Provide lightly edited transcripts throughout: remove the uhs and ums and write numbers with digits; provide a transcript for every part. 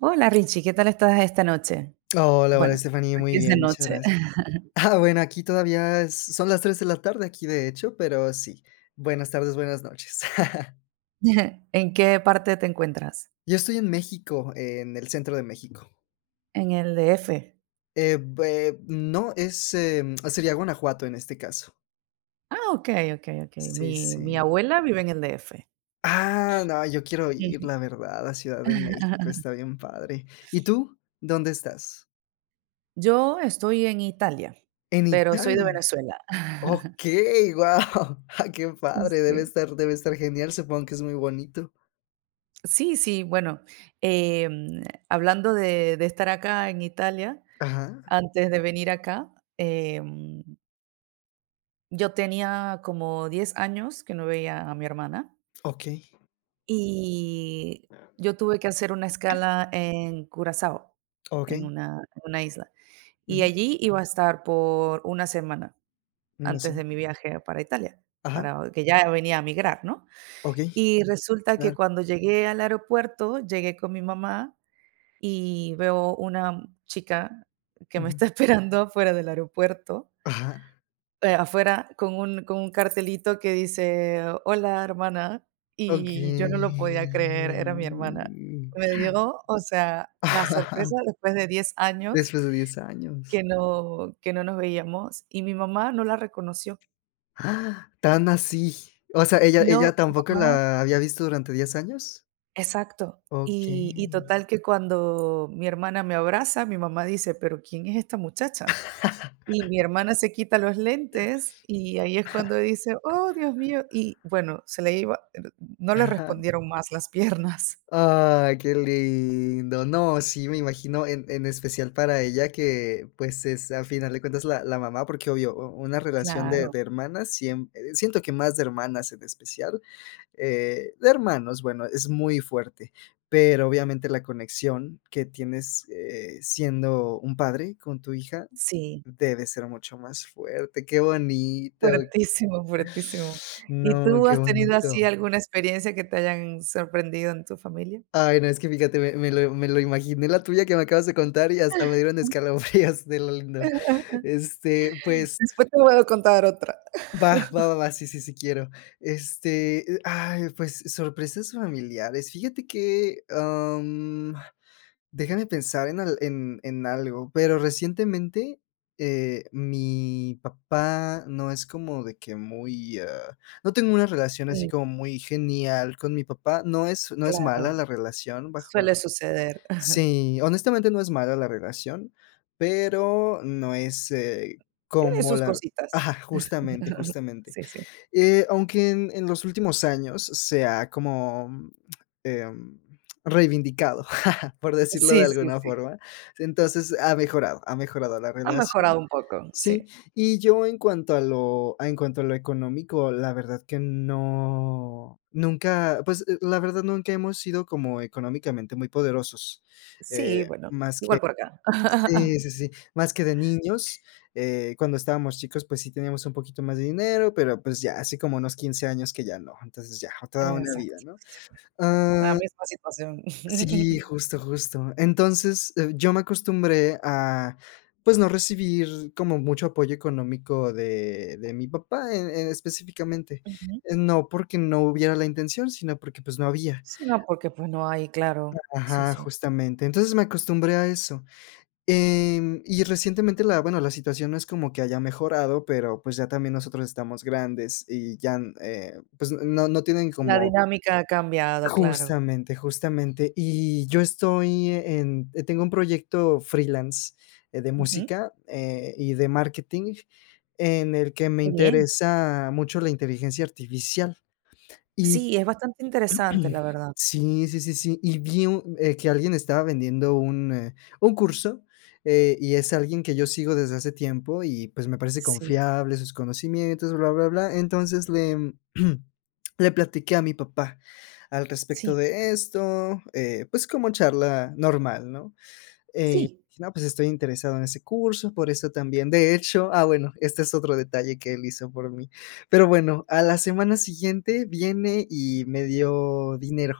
Hola Richie, ¿qué tal estás esta noche? Hola, hola, Bueno, Estefanía, aquí muy es de bien, muchas noche. gracias. Bueno, aquí todavía es son las 3 de la tarde aquí, de hecho, pero sí. Buenas tardes, buenas noches. ¿En qué parte te encuentras? Yo estoy en México, en el centro de México. En el DF. Bue no, es, sería Guanajuato en este caso. Ah, okey, okey, okey. Sí, Mi sí. abuela vive en el DF. Ah, no, yo quiero ir, Ujú. la verdad, a Ciudad de México, está bien padre. ¿Y tú? ¿Dónde estás? Yo estoy en Italia, En pero soy de Italia. Venezuela. Okey, guau. qué padre, debe Sí. estar debe estar genial, supongo que es muy bonito. Sí, sí, bueno, hablando de estar acá en Italia, Ajá. antes de venir acá, yo tenía como 10 años que no veía a mi hermana. Okey, Y yo tuve que hacer una escala en Curazao, okey. En una isla, y Ujú, allí iba a estar por una semana me antes suena. de mi viaje para Italia, Ajá, para que ya venía a migrar, ¿no? okey, Y resulta que claro. cuando llegué al aeropuerto, llegué con mi mamá y veo una chica que me Ujú. está esperando afuera del aeropuerto, Ajá, afuera con un cartelito que dice: "Hola, hermana", y yo no lo podía creer, era mi hermana. okey. Me dio, o sea, la sorpresa después de 10 años Después de 10 años. que no nos veíamos, y mi mamá no la reconoció. ¡Ah! Tan así. O sea, ¿ella No, ella mi tampoco mamá la había visto durante 10 años? exacto. Okey. Y total que cuando mi hermana me abraza, mi mamá dice: "Pero, ¿quién es esta muchacha?". Y mi hermana se quita los lentes, y ahí es cuando dice: "Oh, Dios mío". Y bueno, se le iba no le Ajá. respondieron más las piernas. Ay, qué lindo. No, sí, me imagino, en especial para ella que, pues, es a final de cuentas la mamá, porque obvio, u una relación de Claro, de hermanas siem siento que más de hermanas en especial de hermanos, bueno, es muy fuerte, pero obviamente la conexión que tienes siendo un padre con tu hija sí, debe ser mucho más fuerte. Qué bonito. fuertísimo, fuertísimo. ¿Y No, tú qué has tenido bonito. así alguna experiencia que te hayan sorprendido en tu familia? Ay, no, es que fíjate, me, me lo imaginé la tuya que me acabas de contar y hasta me dieron escalofríos de lo lindo. Este, pues, Después te voy a contar otra. Sí, sí, sí quiero. Este, ay, pues sorpresas familiares. Fíjate que, déjame pensar en al en algo, pero recientemente, mi papá no es como de que muy, no tengo una relación así Mm, como muy genial con mi papá, no es no es mala claro, la relación bajo suele suceder. sí, honestamente no es mala la relación, pero no es, Tiene como sus la cositas. ajá, justamente, justamente. Sí, sí. Aunque en los últimos años se ha como, em, reivindicado, por decirlo Sí, de sí, alguna sí. forma. Entonces, ha mejorado la Ha mejorado relación. un poco, sí. Sí, y yo en cuanto a lo a- en cuanto a lo económico, la verdad que no, nunca, pues, la verdad nunca hemos sido como económicamente muy poderosos, Sí, bueno, más que igual por acá. sí, sí, sí, más que de niños, cuando estábamos chicos, pues sí teníamos un poquito más de dinero, pero pues ya hace como unos 15 años que ya no, entonces ya, toda una vida, Exacto, ¿no? sí, sí, sí. La Ah, misma situación. sí, justo, justo. Entonces, yo me acostumbré a, pues, no recibir como mucho apoyo económico de mi papá, en específicamente. Ujú. No porque no hubiera la intención, sino porque, pues, no había. Sí, no, porque, pues, no hay claro, sí, Ajá, sí. justamente. Entonces me acostumbré a eso. Y recientemente la bueno, la situación no es como que haya mejorado, pero, pues, ya también nosotros estamos grandes y ya, pues, no tienen La como dinámica ha cambiado, claro. justamente, justamente. Y yo estoy en tengo un proyecto freelance, de Ujú. música, y de marketing, en el que me Qué bien. interesa mucho la inteligencia artificial. Y Sí, es bastante interesante, la verdad. sí, sí, sí, sí. Y vi un que alguien estaba vendiendo un curso, y es alguien que yo sigo desde hace tiempo y, pues, me parece Sí, confiable, sus conocimientos, bla, bla, bla. Entonces le, le platiqué a mi papá al sí, respecto de esto, pues, como charla normal, ¿no? sí. Dije: "No, pues, estoy interesado en ese curso, por eso también". De hecho bueno, este es otro detalle que él hizo por mí. Pero bueno, a la semana siguiente viene y me dio dinero.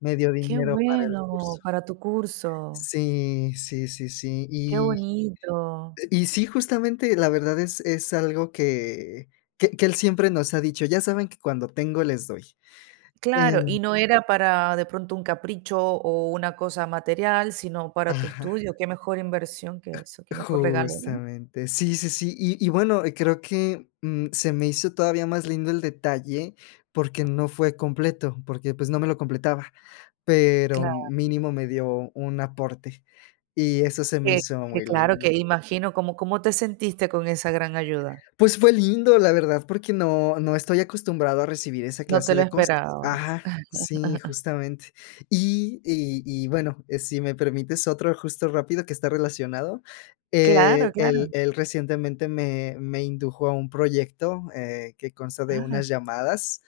Me dio Qué dinero para el bueno, curso. para tu curso. Sí, sí, sí, sí. Qué bonito. Y sí, justamente, la verdad es algo que que él siempre nos ha dicho: "Ya saben que cuando tengo les doy". Claro, Em y no era para, de pronto, un capricho o una cosa material, sino para tu ajá, estudio. Qué mejor inversión que eso, qué mejor regalo, ¿no? justamente. Sí, sí, sí. Y bueno, creo que, se me hizo todavía más lindo el detalle porque no fue completo, porque, pues, no me lo completaba, pero Claro. mínimo me dio un aporte, y eso se Que me hizo que muy claro, lindo. que imagino, ¿cómo te sentiste con esa gran ayuda? Pues fue lindo, la verdad, porque no estoy acostumbrado a recibir esa No te clase lo de cosas. esperabas. Ajá, sí, justamente. Y bueno, si me permites otro justo rápido que está relacionado, Claro, claro. él recientemente me indujo a un proyecto, que consta de Ah, unas llamadas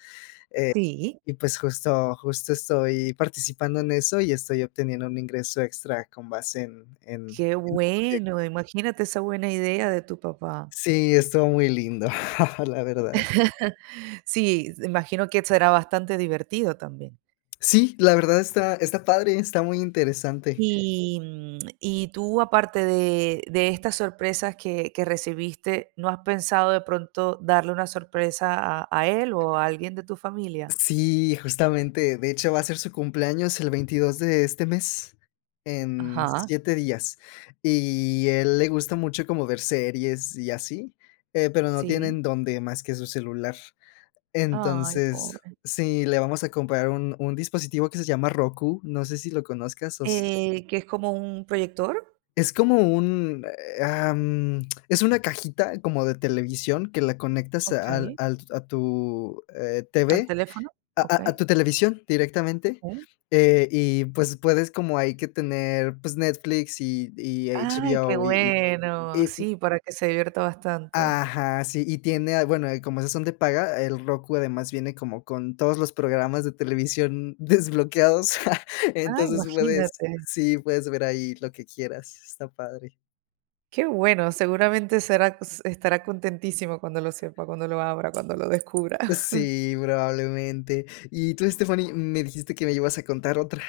sí, y, pues, justo justo estoy participando en eso y estoy obteniendo un ingreso extra con base en en qué en un proyecto. bueno, imagínate esa buena idea de tu papá. Sí, estuvo muy lindo, la verdad. Sí, imagino que será bastante divertido también. Sí, la verdad está está padre, está muy interesante. Y, mm, y tú, aparte de estas sorpresas que recibiste, ¿no has pensado de pronto darle una sorpresa a él o a alguien de tu familia? Sí, justamente, de hecho, va a ser su cumpleaños el 22 de este mes, en Ajá, 7 días, y él le gusta mucho como ver series y así, pero no tienen sí. en dónde más que su celular. Ay, Entonces, pobre. sí, le vamos a comprar un dispositivo que se llama Roku, no sé si lo conozcas o Que es como un proyector, es como un, es una cajita como de televisión que la conectas ok, al al a tu, al TV, teléfono, a ok, a a tu televisión directamente, ok. Y, pues, puedes como ahí que tener, pues, Netflix y Ay, qué HBO y y bueno, y sí, para que se divierta bastante. ajá, sí, y tiene, bueno, como esas son de paga, el Roku además viene como con todos los programas de televisión desbloqueados, Ah, entonces puedes imagínate, sí, puedes ver ahí lo que quieras, está padre. qué bueno, seguramente será estará contentísimo cuando lo sepa, cuando lo abra, cuando lo descubra. Sí, probablemente. Y tú, Stephanie, me dijiste que me ibas a contar otra.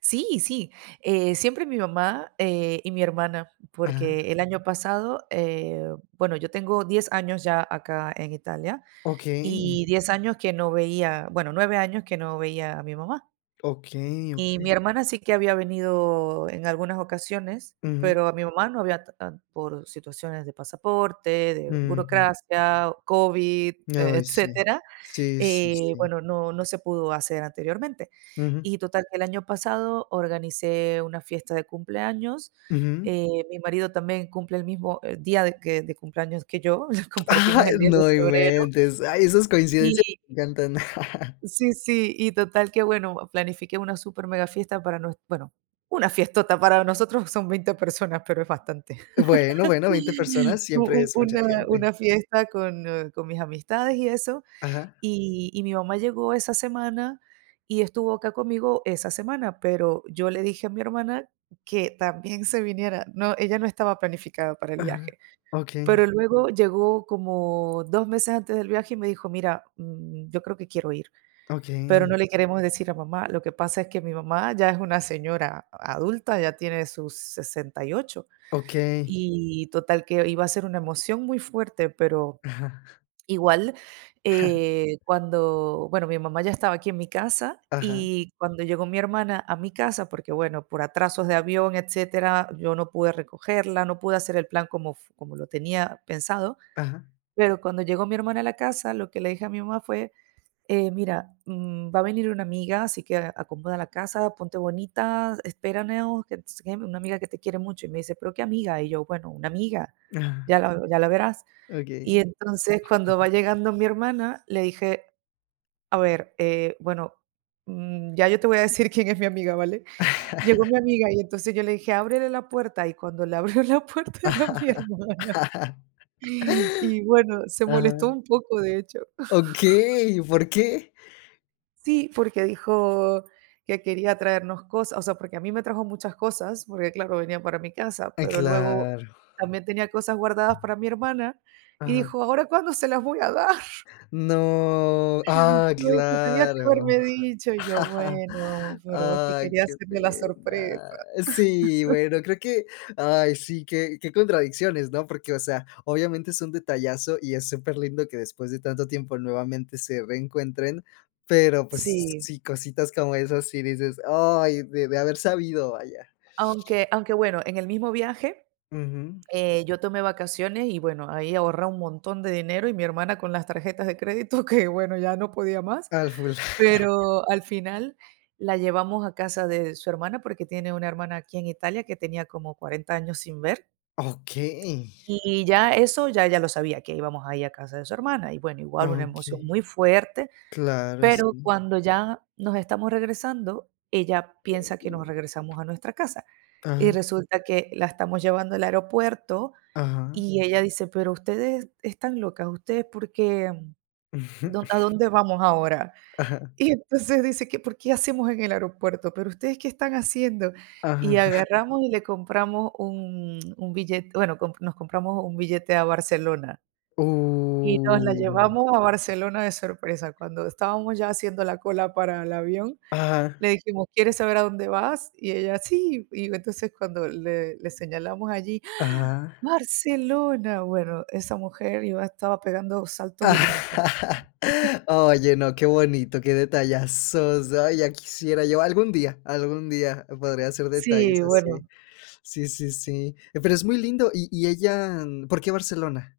Sí, sí, siempre mi mamá, y mi hermana, Ajá. porque el año pasado, bueno, yo tengo 10 años ya acá en Italia Okey, y 10 años que no veía, bueno, 9 años que no veía a mi mamá. okey, Y mi okey. hermana sí que había venido en algunas ocasiones, Ujú, pero a mi mamá no había por situaciones de pasaporte, de ujú. burocracia, COVID, Ay, sí. etcétera, Sí, sí, sí. bueno, no se pudo hacer anteriormente. Ujú, Y total que el año pasado organicé una fiesta de cumpleaños, ujú. Mi marido también cumple el mismo, día de que de cumpleaños que yo, Ah, compartimos el 10 de no febrero. inventes. Ay, esas coincidencias me encantan. Sí, sí, y total que, bueno, planifiqué una super mega fiesta para nues bueno, una fiestota, para nosotros son 20 personas, pero es bastante. Bueno, bueno, 20 personas U siempre u es mucha una gente. Fiesta con mis amistades y eso, Ajá, y mi mamá llegó esa semana y estuvo acá conmigo esa semana, pero yo le dije a mi hermana que también se viniera, no, ella no estaba planificada para el ajá. viaje, pero Okey, luego llegó como 2 meses antes del viaje y me dijo: "Mira, yo creo que quiero ir". Pero okey, no le queremos decir a mamá. Lo que pasa es que mi mamá ya es una señora adulta, ya tiene sus 68, okey. y ocho. Y total que iba a ser una emoción muy fuerte, pero Ajá, igual, cuando bueno, mi mamá ya estaba aquí en mi casa, ajá, y cuando llegó mi hermana a mi casa, porque, bueno, por atrasos de avión, etcétera, yo no pude recogerla, no pude hacer el plan como f como lo tenía pensado, ajá, pero cuando llegó mi hermana a la casa, lo que le dije a mi mamá fue: mira, va a venir una amiga, así que acomoda la casa, ponte bonita, espéranos, que no sé qué, una amiga que te quiere mucho. Y me dice, ¿pero qué amiga? Y yo, bueno, una amiga, ajá, ya la verás. Y okey. entonces cuando va llegando mi hermana, le dije, a ver, bueno, ya yo te voy a decir quién es mi amiga, ¿vale? Llegó mi amiga y entonces yo le dije, ábrele la puerta. Y cuando le abrió la puerta era Ajá. mi hermana. Y bueno, se molestó Ajá. un poco, de hecho. Okey, ¿por qué? Sí, porque dijo que quería traernos cosas, o sea, porque a mí me trajo muchas cosas, porque claro, venía para mi casa, Ah, pero luego claro. también tenía cosas guardadas para mi hermana y Ajá. dijo: "¿Ahora cuándo se las voy a dar?". No. Ah, Me dijo: "Tenías que claro. haberme dicho". Y yo: "Bueno, pero es que Ay, quería qué hacerle la pena. sorpresa". Sí, bueno, creo que, ay, sí, qué qué contradicciones, ¿no? Porque, o sea, obviamente es un detallazo y es superlindo que después de tanto tiempo nuevamente se reencuentren, pero, pues, s Sí, sí, cositas como esas sí dices: "Ay, de haber sabido, vaya". aunque bueno, en el mismo viaje, Ujú. Yo tomé vacaciones y bueno, ahí ahorré un montón de dinero y mi hermana con las tarjetas de crédito que bueno, ya no podía más. Al full. Pero al final la llevamos a casa de su hermana, porque tiene una hermana aquí en Italia que tenía como 40 años sin ver, Okey, y ya eso ya ella lo sabía, que íbamos ahí a casa de su hermana, y bueno, igual una emoción okey. muy fuerte, Claro, pero sí. cuando ya nos estamos regresando, ella piensa que nos regresamos a nuestra casa, y Ajá, resulta que la estamos llevando al aeropuerto, ajá. y ella dice: "Pero ustedes están locas, ustedes porque, ¿a dónde vamos ahora?". Y entonces dice que: "¿Por qué hacemos en el aeropuerto? Pero ustedes, ¿qué están haciendo?". Y agarramos y le compramos un billete, bueno, comp nos compramos un billete a Barcelona y nos la llevamos a Barcelona de sorpresa. Cuando estábamos ya haciendo la cola para el avión, ajá, le dijimos: "¿Quieres saber a dónde vas?". Y ella: "Sí". Y entonces cuando le señalamos allí: ajá. ¡Ah! Ajá, "Barcelona". Bueno, esa mujer iba estaba pegando saltos y brincos. ajá. Oye, no, qué bonito, qué detallazos. Ay, ya quisiera yo algún día podría hacer Sí, detalles bueno. así. Sí, sí, sí. Pero es muy lindo. Y ella, ¿por qué Barcelona?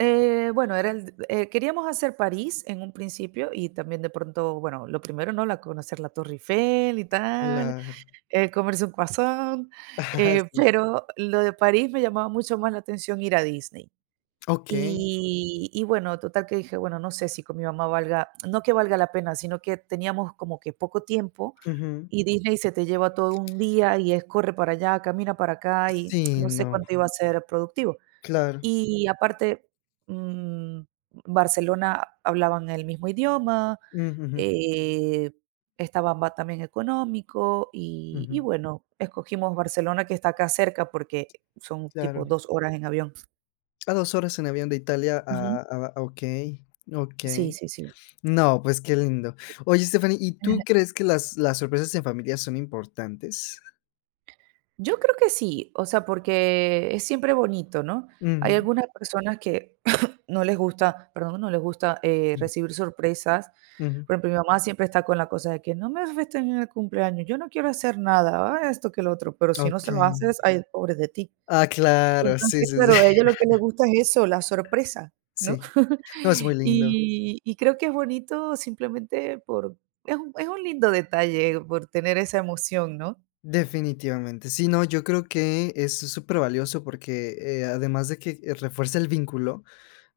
Bueno, era el queríamos hacer París en un principio y también de pronto, bueno, lo primero, ¿no? La conocer la Torre Eiffel y tal, Claro. Comerse un croissant, Ajá, sí. pero lo de París me llamaba mucho más la atención ir a Disney. Okey. Y bueno, total que dije: "Bueno, no sé si con mi mamá valga", no que valga la pena, sino que teníamos como que poco tiempo Ujú. y Disney se te lleva todo un día y es corre para allá, camina para acá y Sí, no sé no, cuánto iba a ser productivo. claro. Y aparte, mm, Barcelona hablaban el mismo idioma, Mm, eh, estaba ma también económico ujú, ujú, y bueno, escogimos Barcelona, que está acá cerca, porque son tipo claro. 2 horas en avión. A 2 horas en avión de Italia Ujú. a okey, Sí, okey. sí, sí. No, pues qué lindo. Oye, Stephanie, ¿y tú crees que las sorpresas en familia son importantes? Yo creo que sí, o sea, porque es siempre bonito, ¿no? Hay Ujú, algunas personas que no les gusta, perdón, no les gusta, recibir sorpresas. ujú. Por ejemplo, mi mamá siempre está con la cosa de que no me festen en el cumpleaños, yo no quiero hacer nada, ah, esto que lo otro, pero si no se lo Okey. haces, ay, pobre de ti. Ah, claro, sí, Entonces, sí, sí, claro, a ella lo que le gusta es eso, la sorpresa, ¿no? sí. No, es muy lindo. Y creo que es bonito simplemente por es un lindo detalle por tener esa emoción, ¿no? Definitivamente. Sí, no, yo creo que es súper valioso porque, además de que refuerza el vínculo,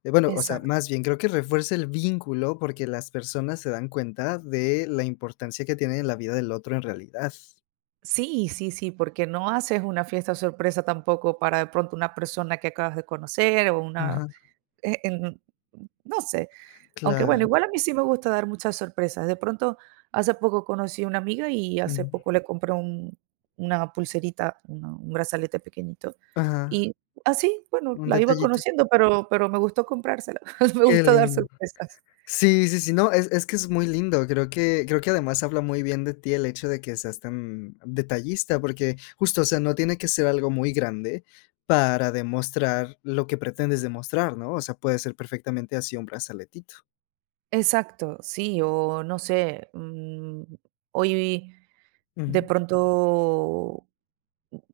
bueno, o sea, Exacto. más bien creo que refuerza el vínculo porque las personas se dan cuenta de la importancia que tiene la vida del otro en realidad. Sí, sí, sí, porque no haces una fiesta sorpresa tampoco para de pronto una persona que acabas de conocer o una, Ajá, en- no sé, aunque bueno, claro, igual a mí sí me gusta dar muchas sorpresas. De pronto, hace poco conocí a una amiga y hace ujú, poco le compré un- una pulserita, una- un brazalete pequeñito. ajá, Y así, bueno, un la iba detallito, conociendo, pero me gustó comprársela, me qué gusta dar lindo. sorpresas. Sí, sí, sí, no, es que es muy lindo, creo que además habla muy bien de ti el hecho de que seas tan detallista, porque justo, o sea, no tiene que ser algo muy grande para demostrar lo que pretendes demostrar, ¿no? O sea, puede ser perfectamente así un brazaletito. Exacto, sí, o no sé, mm, hoy... De Ujú, pronto,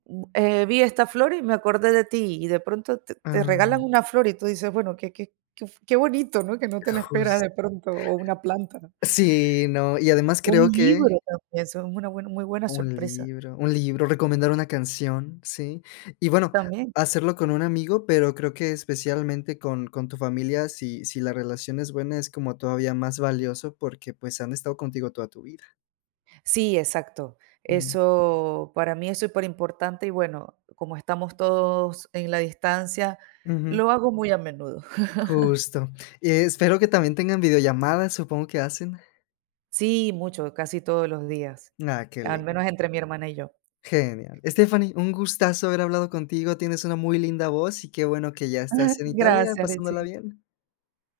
vi esta flor y me acordé de ti, y de pronto te ah, regalan una flor y tú dices: "Bueno, qué bonito", ¿no? Que no te la esperas jus de pronto, o una planta. sí, no, y además Un creo que libro también, eso es una buena muy buena un sorpresa, libro, un libro, recomendar una canción, sí. Y bueno, también. hacerlo con un amigo, pero creo que especialmente con tu familia, si si la relación es buena, es como todavía más valioso porque, pues, han estado contigo toda tu vida. Sí, exacto. Mm, Eso para mí es súper importante y bueno, como estamos todos en la distancia, ujú, lo hago muy a menudo. justo. Y espero que también tengan videollamadas, supongo que hacen. Sí, mucho, casi todos los días, Ah, qué al lindo. menos entre mi hermana y yo. Genial. Stephanie, un gustazo haber hablado contigo. Tienes una muy linda voz y qué bueno que ya estás en Italia Gracias, pasándola Richie. bien.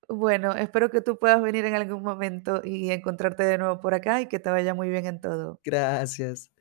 Bueno, espero que tú puedas venir en algún momento y encontrarte de nuevo por acá y que te vaya muy bien en todo. Gracias.